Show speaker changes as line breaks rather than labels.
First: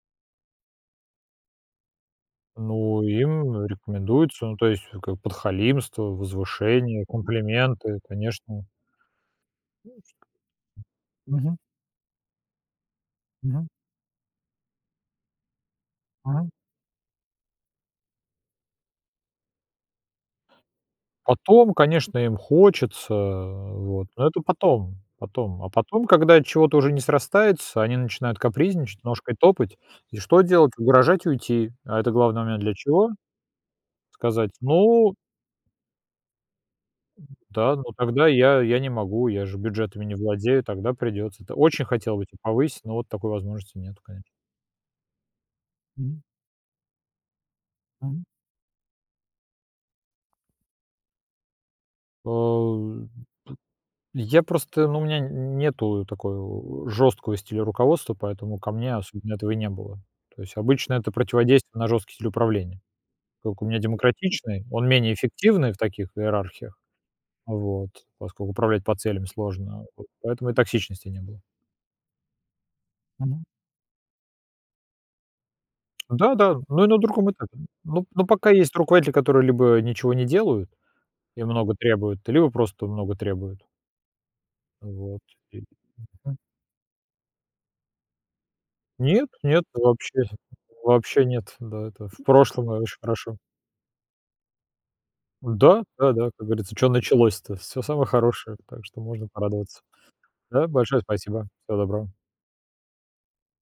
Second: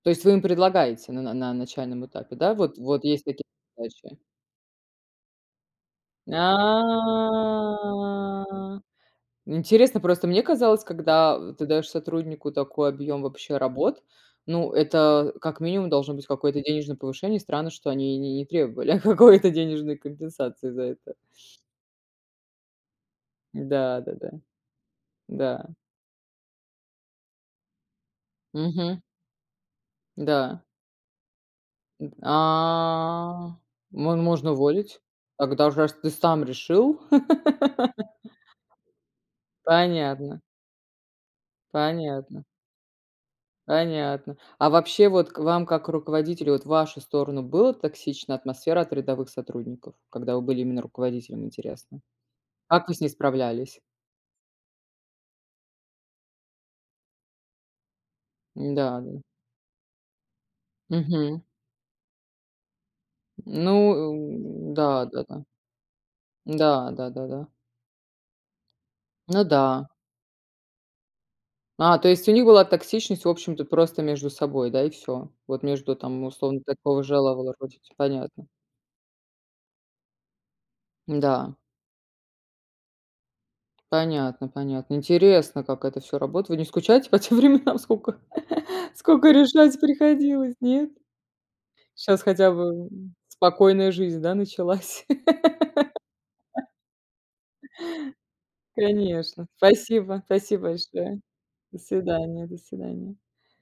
То есть вы им предлагаете на на на начальном этапе, да? Вот
Ну,
вот есть такие
им
задачи.
рекомендуется. Ну, то есть, как бы, подхалимство, возвышение, комплименты, конечно.
А.
Ну
Интересно
что,
просто: мне казалось, когда
мгм.
ты даёшь сотруднику такой объём вообще
Мгм.
работ, ну, это как минимум должно быть
Мгм.
какое-то денежное повышение. Странно, что они не не требовали какой-то денежной компенсации за это.
Потом, конечно, им хочется,
Да,
вот, но
да-да.
это потом, потом. А
Да.
потом, когда чего-то уже не срастается, они начинают
Мгм.
капризничать, ножкой топать. И что
Да.
делать? Угрожать уйти. А это
М.
главный момент для чего?
А. мо можно
Сказать:
уволить.
"Ну"
Когда уж раз ты сам решил.
Да, но тогда я я не могу, я же бюджетами не
Понятно.
владею, тогда придётся. Т очень хотел бы те
Понятно.
повысить, но вот такой возможности нету, конечно.
Понятно. А вообще, вот к вам как к
Мгм.
руководителю- вот в вашу сторону было
Мгм.
токсична атмосфера от рядовых сотрудников? Когда вы были именно руководителем, интересно?
О,
Как вы с ней справлялись?
п я просто, ну, у меня н нету такого жёсткого стиля руководства, поэтому ко мне
М-да, да.
особенно этого и не было. То есть обычно это
Мгм.
противодействие на жёсткий стиль управления. Как у
Ну,
меня демократичный,
э,
он менее
да-да-да.
эффективный в таких иерархиях.
Да. Да-да-да.
Вот. Поскольку управлять по целям
Ну
сложно,
да.
вот поэтому и токсичности не было.
А, то есть у них была токсичность, в
Мгм.
общем-то, просто между собой, да, и всё? Вот между там,
Да-да,
условно,
но и на
такого
другом
жела вала
этапе.
ротить,
Ну ну,
понятно.
пока есть руководители, которые либо ничего не делают и
Да.
много требуют, либо просто много требуют.
Понятно, понятно.
Вот, и
Интересно, как это всё
мгм.
работает. Вы не скучаете по тем временам, сколько
Нет,
сколько
нет,
решать
вообще.
приходилось, нет?
Вобще нет. Да, это
Щас
в
хотя
прошлом, и
бы
очень хорошо.
спокойная жизнь, да, началась?
Да. Да-да, как говорится: "Чё началось-то?" Всё самое хорошее, так что можно
Конечно,
порадоваться.
спасибо. Спасибо
Да, большое
большое.
спасибо. Всего
До
доброго.
свидания, до свидания.